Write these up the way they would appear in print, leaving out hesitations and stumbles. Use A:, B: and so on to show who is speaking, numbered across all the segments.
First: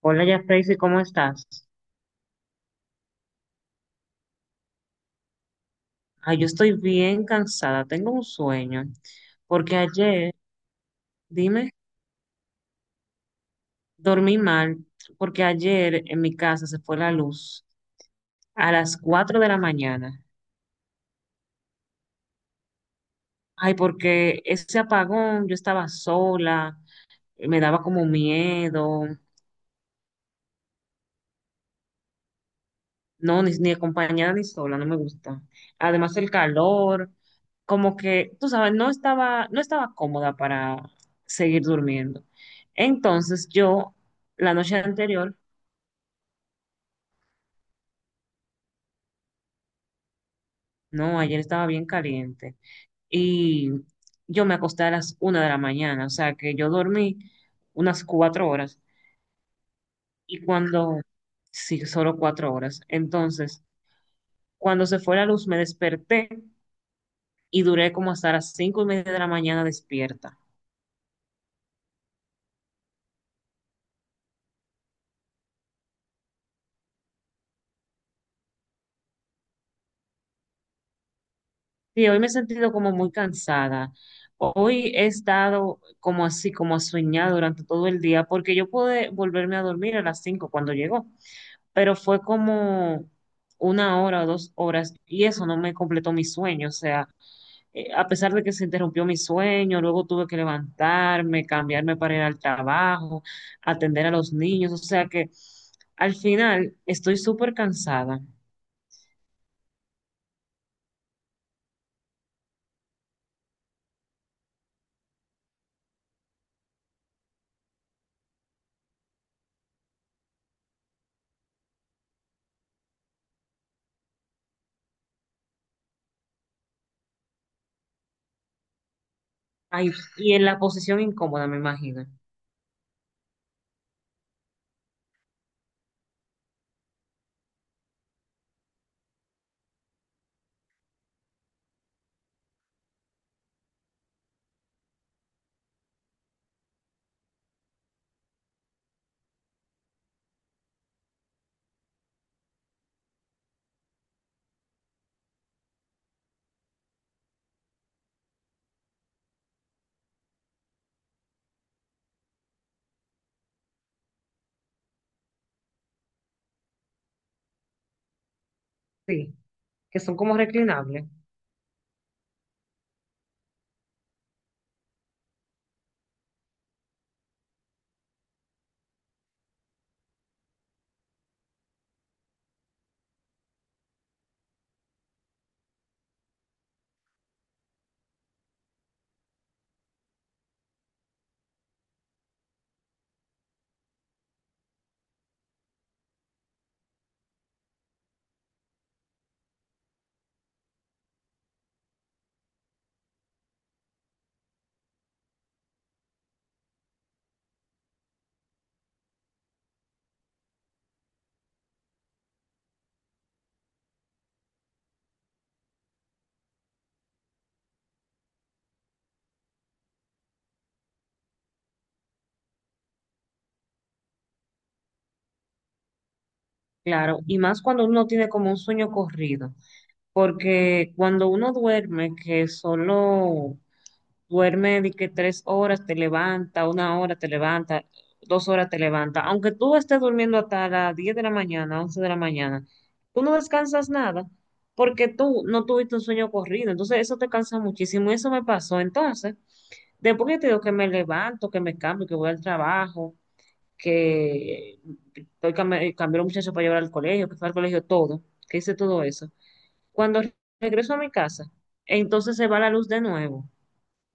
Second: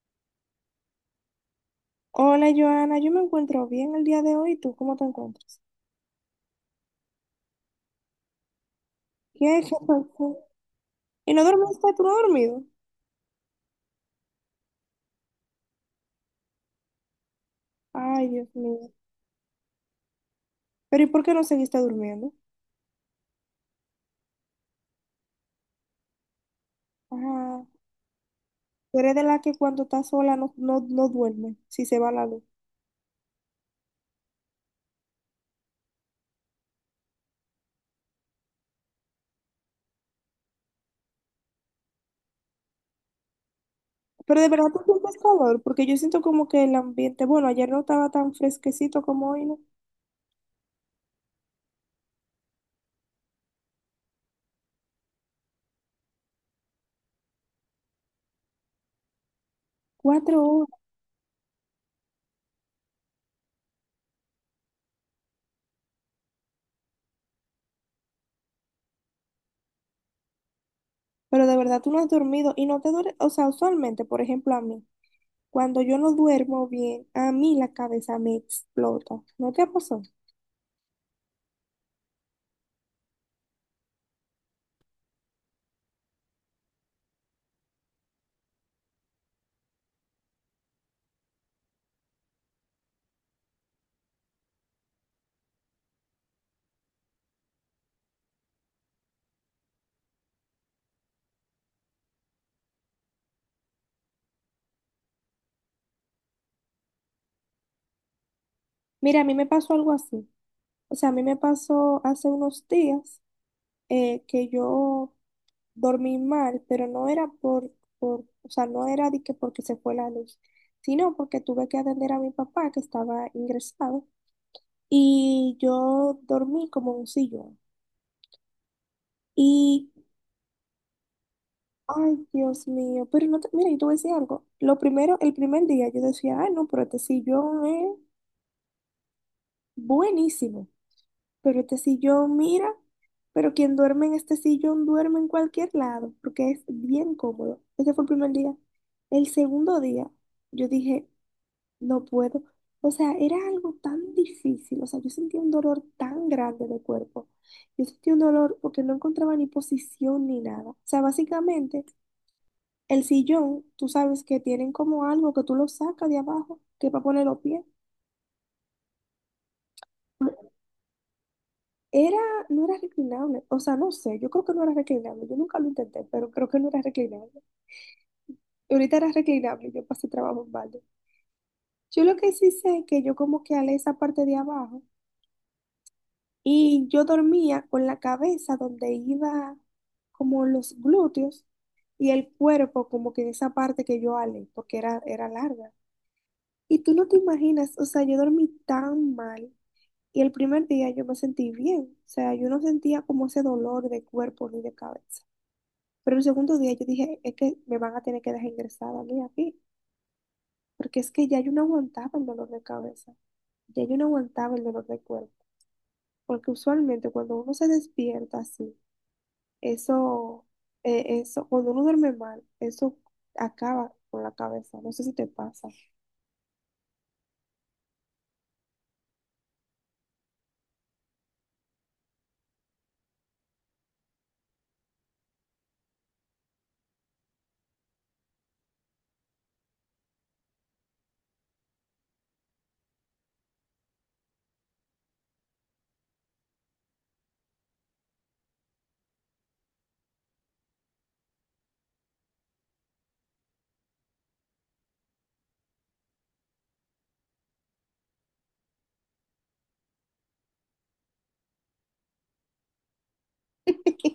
A: Hola, ya Tracy, ¿cómo estás?
B: Hola Joana, yo me encuentro bien el día de hoy. ¿Tú cómo te encuentras?
A: Ay, yo estoy bien cansada, tengo un sueño,
B: ¿Qué? ¿Qué
A: porque ayer,
B: pasó? ¿Y no
A: dime,
B: dormiste? ¿Tú no has dormido?
A: dormí mal, porque ayer en mi casa se fue la luz
B: Ay, Dios
A: a
B: mío.
A: las 4 de la mañana.
B: Pero ¿y por qué no seguiste durmiendo?
A: Ay, porque ese apagón, yo estaba sola, me
B: Ah,
A: daba como
B: tú
A: miedo.
B: eres de la que cuando está sola no duerme, si se va la luz.
A: No, ni acompañada ni sola, no me gusta. Además el calor, como que, tú sabes, no estaba cómoda para seguir durmiendo. Entonces yo,
B: Pero de
A: la
B: verdad
A: noche
B: tú sientes
A: anterior,
B: calor, porque yo siento como que el ambiente, bueno, ayer no estaba tan fresquecito como hoy, ¿no?
A: no, ayer estaba bien caliente y yo me acosté a las 1 de la mañana, o sea que yo dormí unas 4 horas
B: Cuatro
A: y
B: horas.
A: cuando, sí, solo 4 horas. Entonces, cuando se fue la luz me desperté y duré como hasta las 5:30 de la mañana despierta.
B: Pero de verdad tú no has dormido y no te duele, o sea, usualmente, por ejemplo, a mí, cuando yo no duermo bien, a mí la cabeza me explota. ¿No te pasó?
A: Sí, hoy me he sentido como muy cansada. Hoy he estado como así, como soñada durante todo el día, porque yo pude volverme a dormir a las 5 cuando llegó, pero fue como una hora o 2 horas y eso no me completó mi sueño. O sea, a pesar de que se interrumpió mi sueño, luego tuve que levantarme, cambiarme para ir al trabajo, atender a los niños. O sea que al final estoy súper cansada.
B: Mira, a mí me pasó algo así. O sea, a mí me pasó hace unos días que yo dormí mal, pero no era o sea, no era de que porque se fue la luz, sino porque tuve que atender a mi papá que estaba ingresado y yo dormí como en un sillón. Y
A: Ay, y en la posición incómoda, me imagino.
B: ay, Dios mío, pero no te, mira, yo te voy a decir algo. Lo primero, el primer día yo decía, ay, no, pero este sillón es buenísimo. Pero este sillón, mira, pero quien duerme en este sillón duerme en cualquier lado, porque es bien cómodo. Ese fue el primer día. El segundo día, yo dije, no puedo. O sea, era algo tan difícil. O sea, yo sentía un dolor tan grande de cuerpo. Yo sentía un dolor porque no encontraba ni posición ni nada. O sea, básicamente, el sillón, tú sabes que tienen como algo que tú lo sacas de abajo, que es para poner los pies.
A: Sí, que son como reclinables,
B: Era, no era reclinable, o sea, no sé, yo creo que no era reclinable, yo nunca lo intenté, pero creo que no era reclinable. Y ahorita era reclinable, y yo pasé trabajo en balde. Yo lo que sí sé es que yo como que alé esa parte de abajo y yo dormía con la cabeza donde iba como los glúteos y el cuerpo como que en esa parte que yo alé, porque era, era larga. Y tú no te imaginas, o sea, yo dormí tan mal y el primer día yo me sentí bien, o sea, yo no sentía como ese dolor de cuerpo ni de cabeza. Pero el segundo día yo dije, es que me van a tener que dejar ingresada a mí aquí, porque es que ya yo no aguantaba el dolor de cabeza, ya yo no aguantaba el dolor de cuerpo, porque usualmente cuando uno se despierta así, eso, cuando uno duerme mal, eso acaba con la cabeza, no sé si te pasa.
A: claro, y más cuando uno tiene como un sueño corrido, porque cuando uno duerme, que solo duerme de que 3 horas te levanta, una hora te levanta, 2 horas te levanta, aunque tú estés durmiendo hasta las 10 de la mañana, 11 de la mañana, tú no descansas nada, porque tú no tuviste un sueño corrido, entonces eso te cansa muchísimo, y eso me pasó, entonces, después que te digo que me levanto, que me cambio, que voy al trabajo, que cambié a los muchachos para llevar al colegio, que fue al colegio todo, que hice todo eso. Cuando regreso a mi casa, entonces se va la luz de nuevo.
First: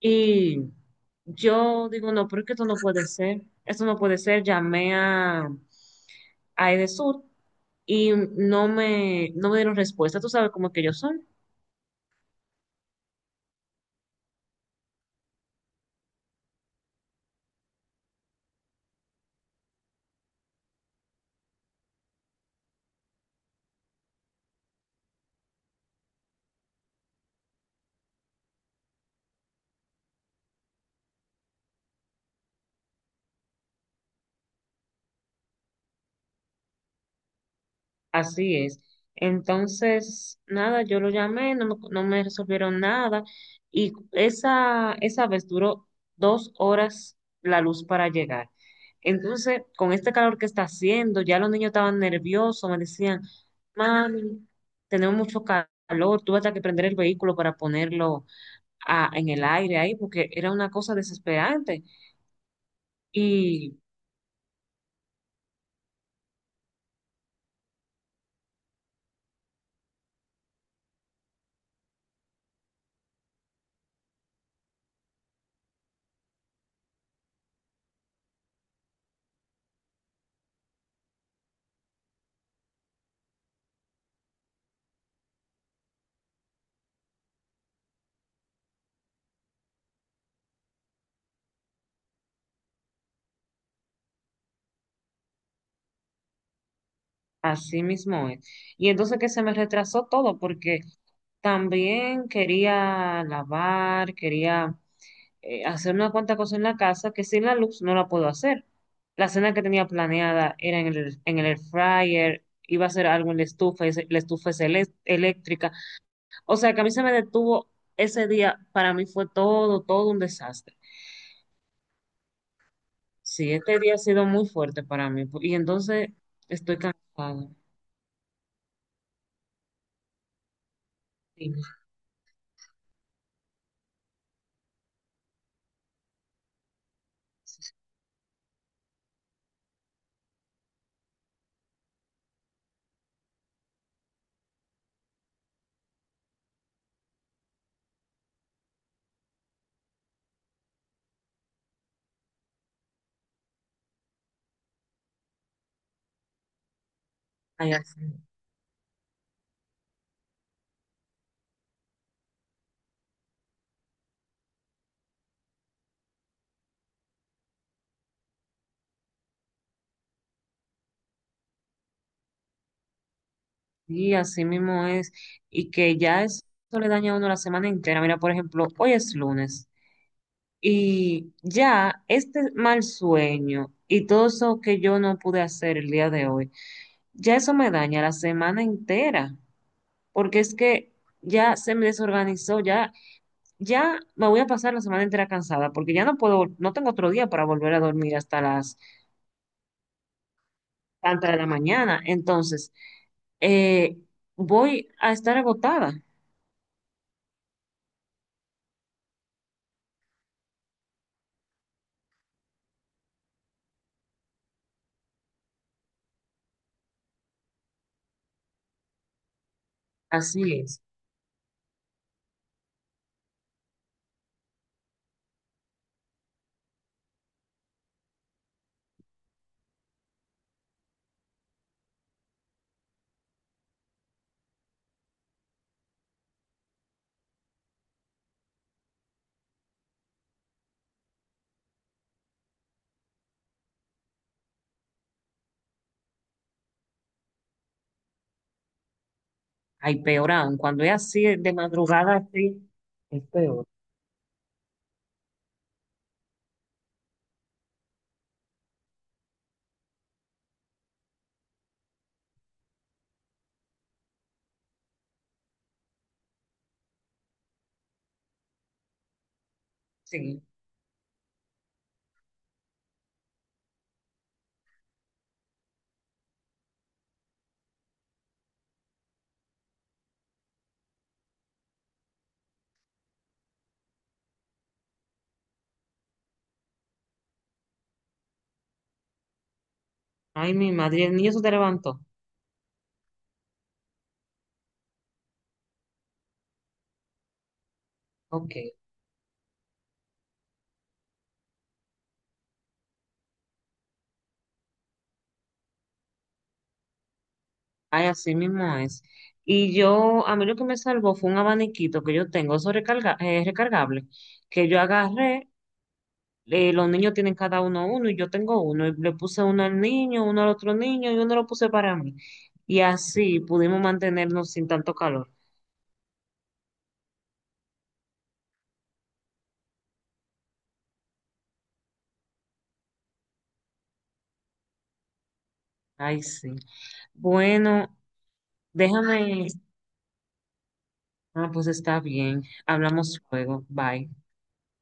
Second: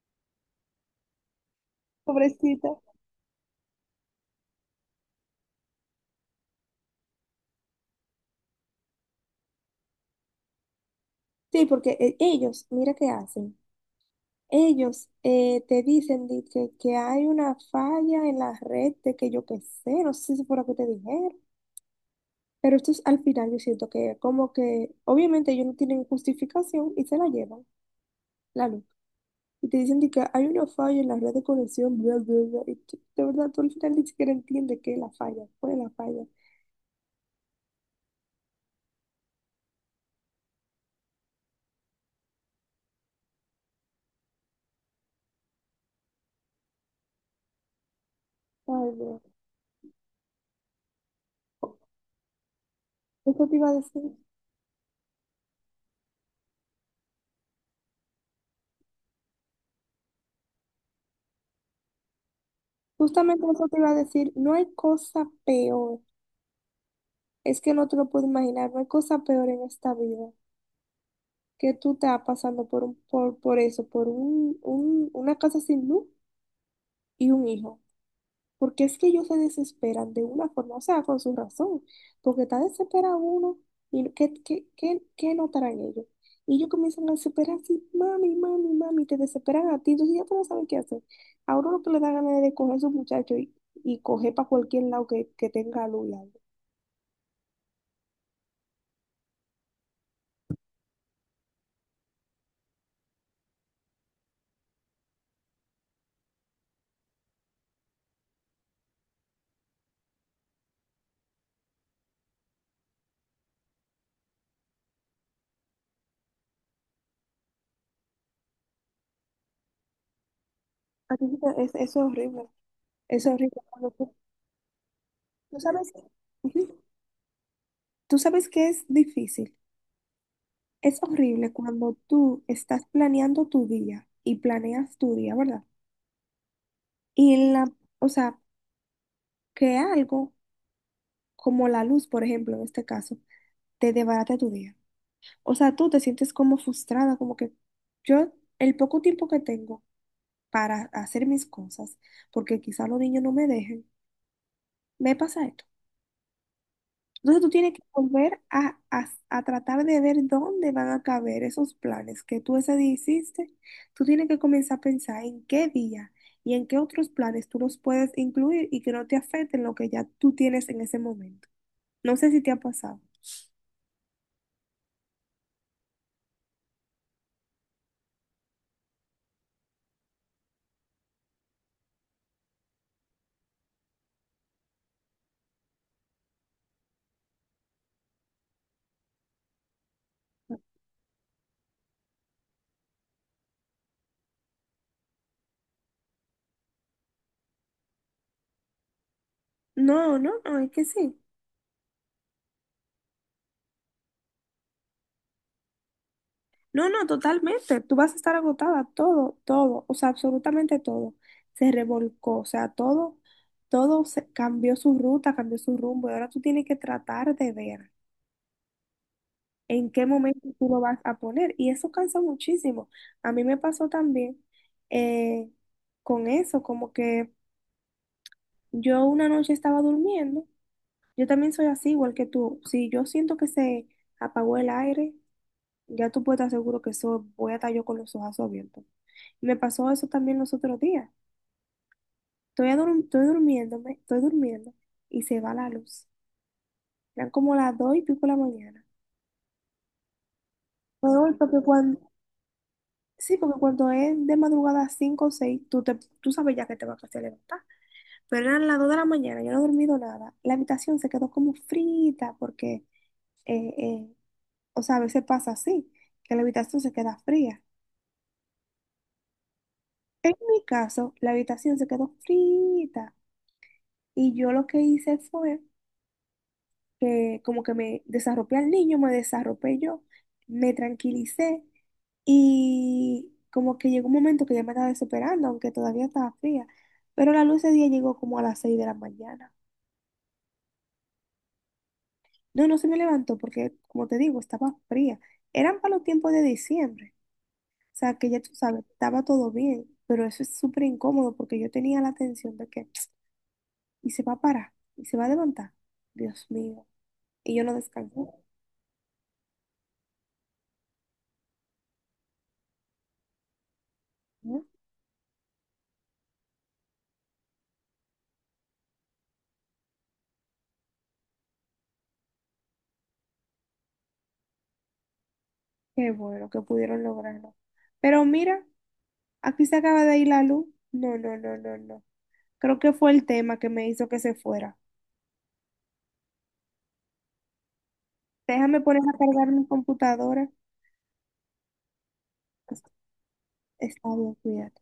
A: Y yo digo, no, pero es que esto no
B: Pobrecita.
A: puede ser, esto no puede ser. Llamé a, Edesur y no me dieron respuesta. Tú sabes cómo es que ellos son.
B: Sí, porque ellos, mira qué hacen. Ellos te dicen de que hay una falla en la red de que yo qué sé, no sé si fue lo que te dijeron. Pero estos al final yo siento que como que obviamente ellos no tienen justificación y se la llevan, la luz. Y te dicen de que hay una falla en la red de conexión, bla, bla, bla. Y de verdad, tú al final ni siquiera entiendes qué es la falla, cuál es la falla.
A: Así es. Entonces, nada, yo lo llamé, no me resolvieron nada y esa vez duró 2 horas la luz para llegar.
B: Ay, no.
A: Entonces, con este calor que está haciendo, ya los niños estaban nerviosos, me decían,
B: Eso te iba a decir.
A: mami, tenemos mucho calor, tuve hasta que prender el vehículo para ponerlo en el aire ahí, porque era una cosa desesperante.
B: Justamente eso
A: Y
B: te iba a decir. No hay cosa peor. Es que no te lo puedo imaginar. No hay cosa peor en esta vida que tú te vas pasando por, un, por eso, por un- una casa sin luz y un hijo. Porque es que ellos se desesperan de una forma, o sea, con su razón, porque está desesperado uno y no, ¿qué notarán ellos? Y ellos comienzan a desesperar así, mami, mami, mami, te desesperan a ti, entonces ya tú no sabes qué hacer. A uno lo que le da ganas es de coger a su muchacho y coger para cualquier lado que tenga luz. Y algo.
A: así mismo es. Y entonces que se me retrasó todo porque también quería lavar, quería hacer una cuanta cosa en la casa que sin la luz no la puedo hacer. La cena que tenía planeada era en el air fryer, iba a hacer algo en la estufa, y la estufa es eléctrica. O sea que a mí se me detuvo ese día, para mí fue todo, todo un desastre.
B: A ti te- es- Eso es horrible, eso es
A: Sí,
B: horrible.
A: este
B: Cuando
A: día ha
B: tú,
A: sido muy fuerte para mí y
B: tú sabes,
A: entonces estoy
B: ujú,
A: cansada.
B: tú sabes que es difícil, es
A: Sí,
B: horrible cuando tú estás planeando tu día y planeas tu día, ¿verdad? Y la, o sea, que algo como la luz, por ejemplo, en este caso, te desbarata tu día. O sea, tú te sientes como frustrada, como que yo, el poco tiempo que tengo para hacer mis cosas, porque quizá los niños no me dejen, me pasa esto. Entonces tú
A: ay,
B: tienes que
A: así.
B: volver a tratar de ver dónde van a caber esos planes que tú ese día hiciste. Tú tienes que comenzar a pensar en qué día y en qué otros planes tú los puedes incluir y que no te afecten lo que ya tú tienes en ese momento. No sé si te ha pasado.
A: Sí, así mismo es. Y que ya eso le daña a uno la semana entera. Mira, por ejemplo, hoy es lunes y ya este mal sueño y todo eso que yo no pude hacer el día de hoy, ya eso me daña la semana entera. Porque es que ya se me desorganizó, ya, ya me voy a pasar la semana entera cansada porque ya no puedo, no tengo otro día para volver a dormir hasta las
B: No, es que sí.
A: tantas de la mañana. Entonces, eh, voy a estar agotada.
B: No, no, totalmente. Tú vas a estar agotada, todo, todo, o sea, absolutamente todo. Se revolcó, o sea, todo, todo se cambió su ruta, cambió su rumbo y ahora tú tienes que tratar de ver en qué momento
A: Así
B: tú lo
A: es.
B: vas a poner. Y eso cansa muchísimo. A mí me pasó también eh, con eso, como que yo una noche estaba durmiendo. Yo también soy así, igual que tú. Si yo siento que se apagó el aire, ya tú puedes estar seguro que soy, voy a estar yo con los ojos abiertos. Me pasó eso también los otros días. Estoy, estoy durmiéndome, estoy durmiendo y se va la luz. Eran como las dos y pico de la mañana.
A: Ay, peor aún, cuando es así,
B: Rodolfo,
A: de
B: que cuando...
A: madrugada así, es
B: Sí, porque
A: peor.
B: cuando es de madrugada 5 o 6 tú, te, tú sabes ya que te vas a levantar. Pero eran las 2 de la mañana, yo no he dormido nada. La habitación se quedó como frita porque, eh, eh, o sea, a veces pasa así, que la habitación se queda fría. En
A: Sí.
B: mi caso, la habitación se quedó frita y yo lo que hice fue que como que me desarropé al niño, me desarropé yo, me tranquilicé y como que llegó un momento que ya me estaba desesperando, aunque todavía estaba fría, pero la luz ese día llegó como a las 6 de la mañana.
A: Ay, mi madre, el niño se te levantó.
B: No, no se me levantó porque, como te digo, estaba fría. Eran para los tiempos de diciembre, o sea que ya tú
A: Ok.
B: sabes, estaba todo bien, pero eso es súper incómodo porque yo tenía la tensión de que, y se va a parar, y se va a levantar, Dios mío, y yo no
A: Ay,
B: descansé.
A: así mismo es. Y yo, a mí lo que me salvó fue un abaniquito que yo tengo, eso recarga, es recargable, que yo agarré, los niños tienen cada uno uno y yo tengo uno, y le puse uno al niño, uno al otro niño y uno lo puse para mí. Y así pudimos mantenernos sin tanto calor.
B: Qué bueno que pudieron lograrlo. Pero mira, aquí se acaba de ir la luz. No, no, no, no, no. Creo que fue el tema que me hizo que se fuera.
A: Ay, sí. Bueno,
B: Déjame poner a
A: déjame.
B: cargar mi computadora.
A: Ah, pues está bien. Hablamos luego. Bye.
B: Está bien, cuídate.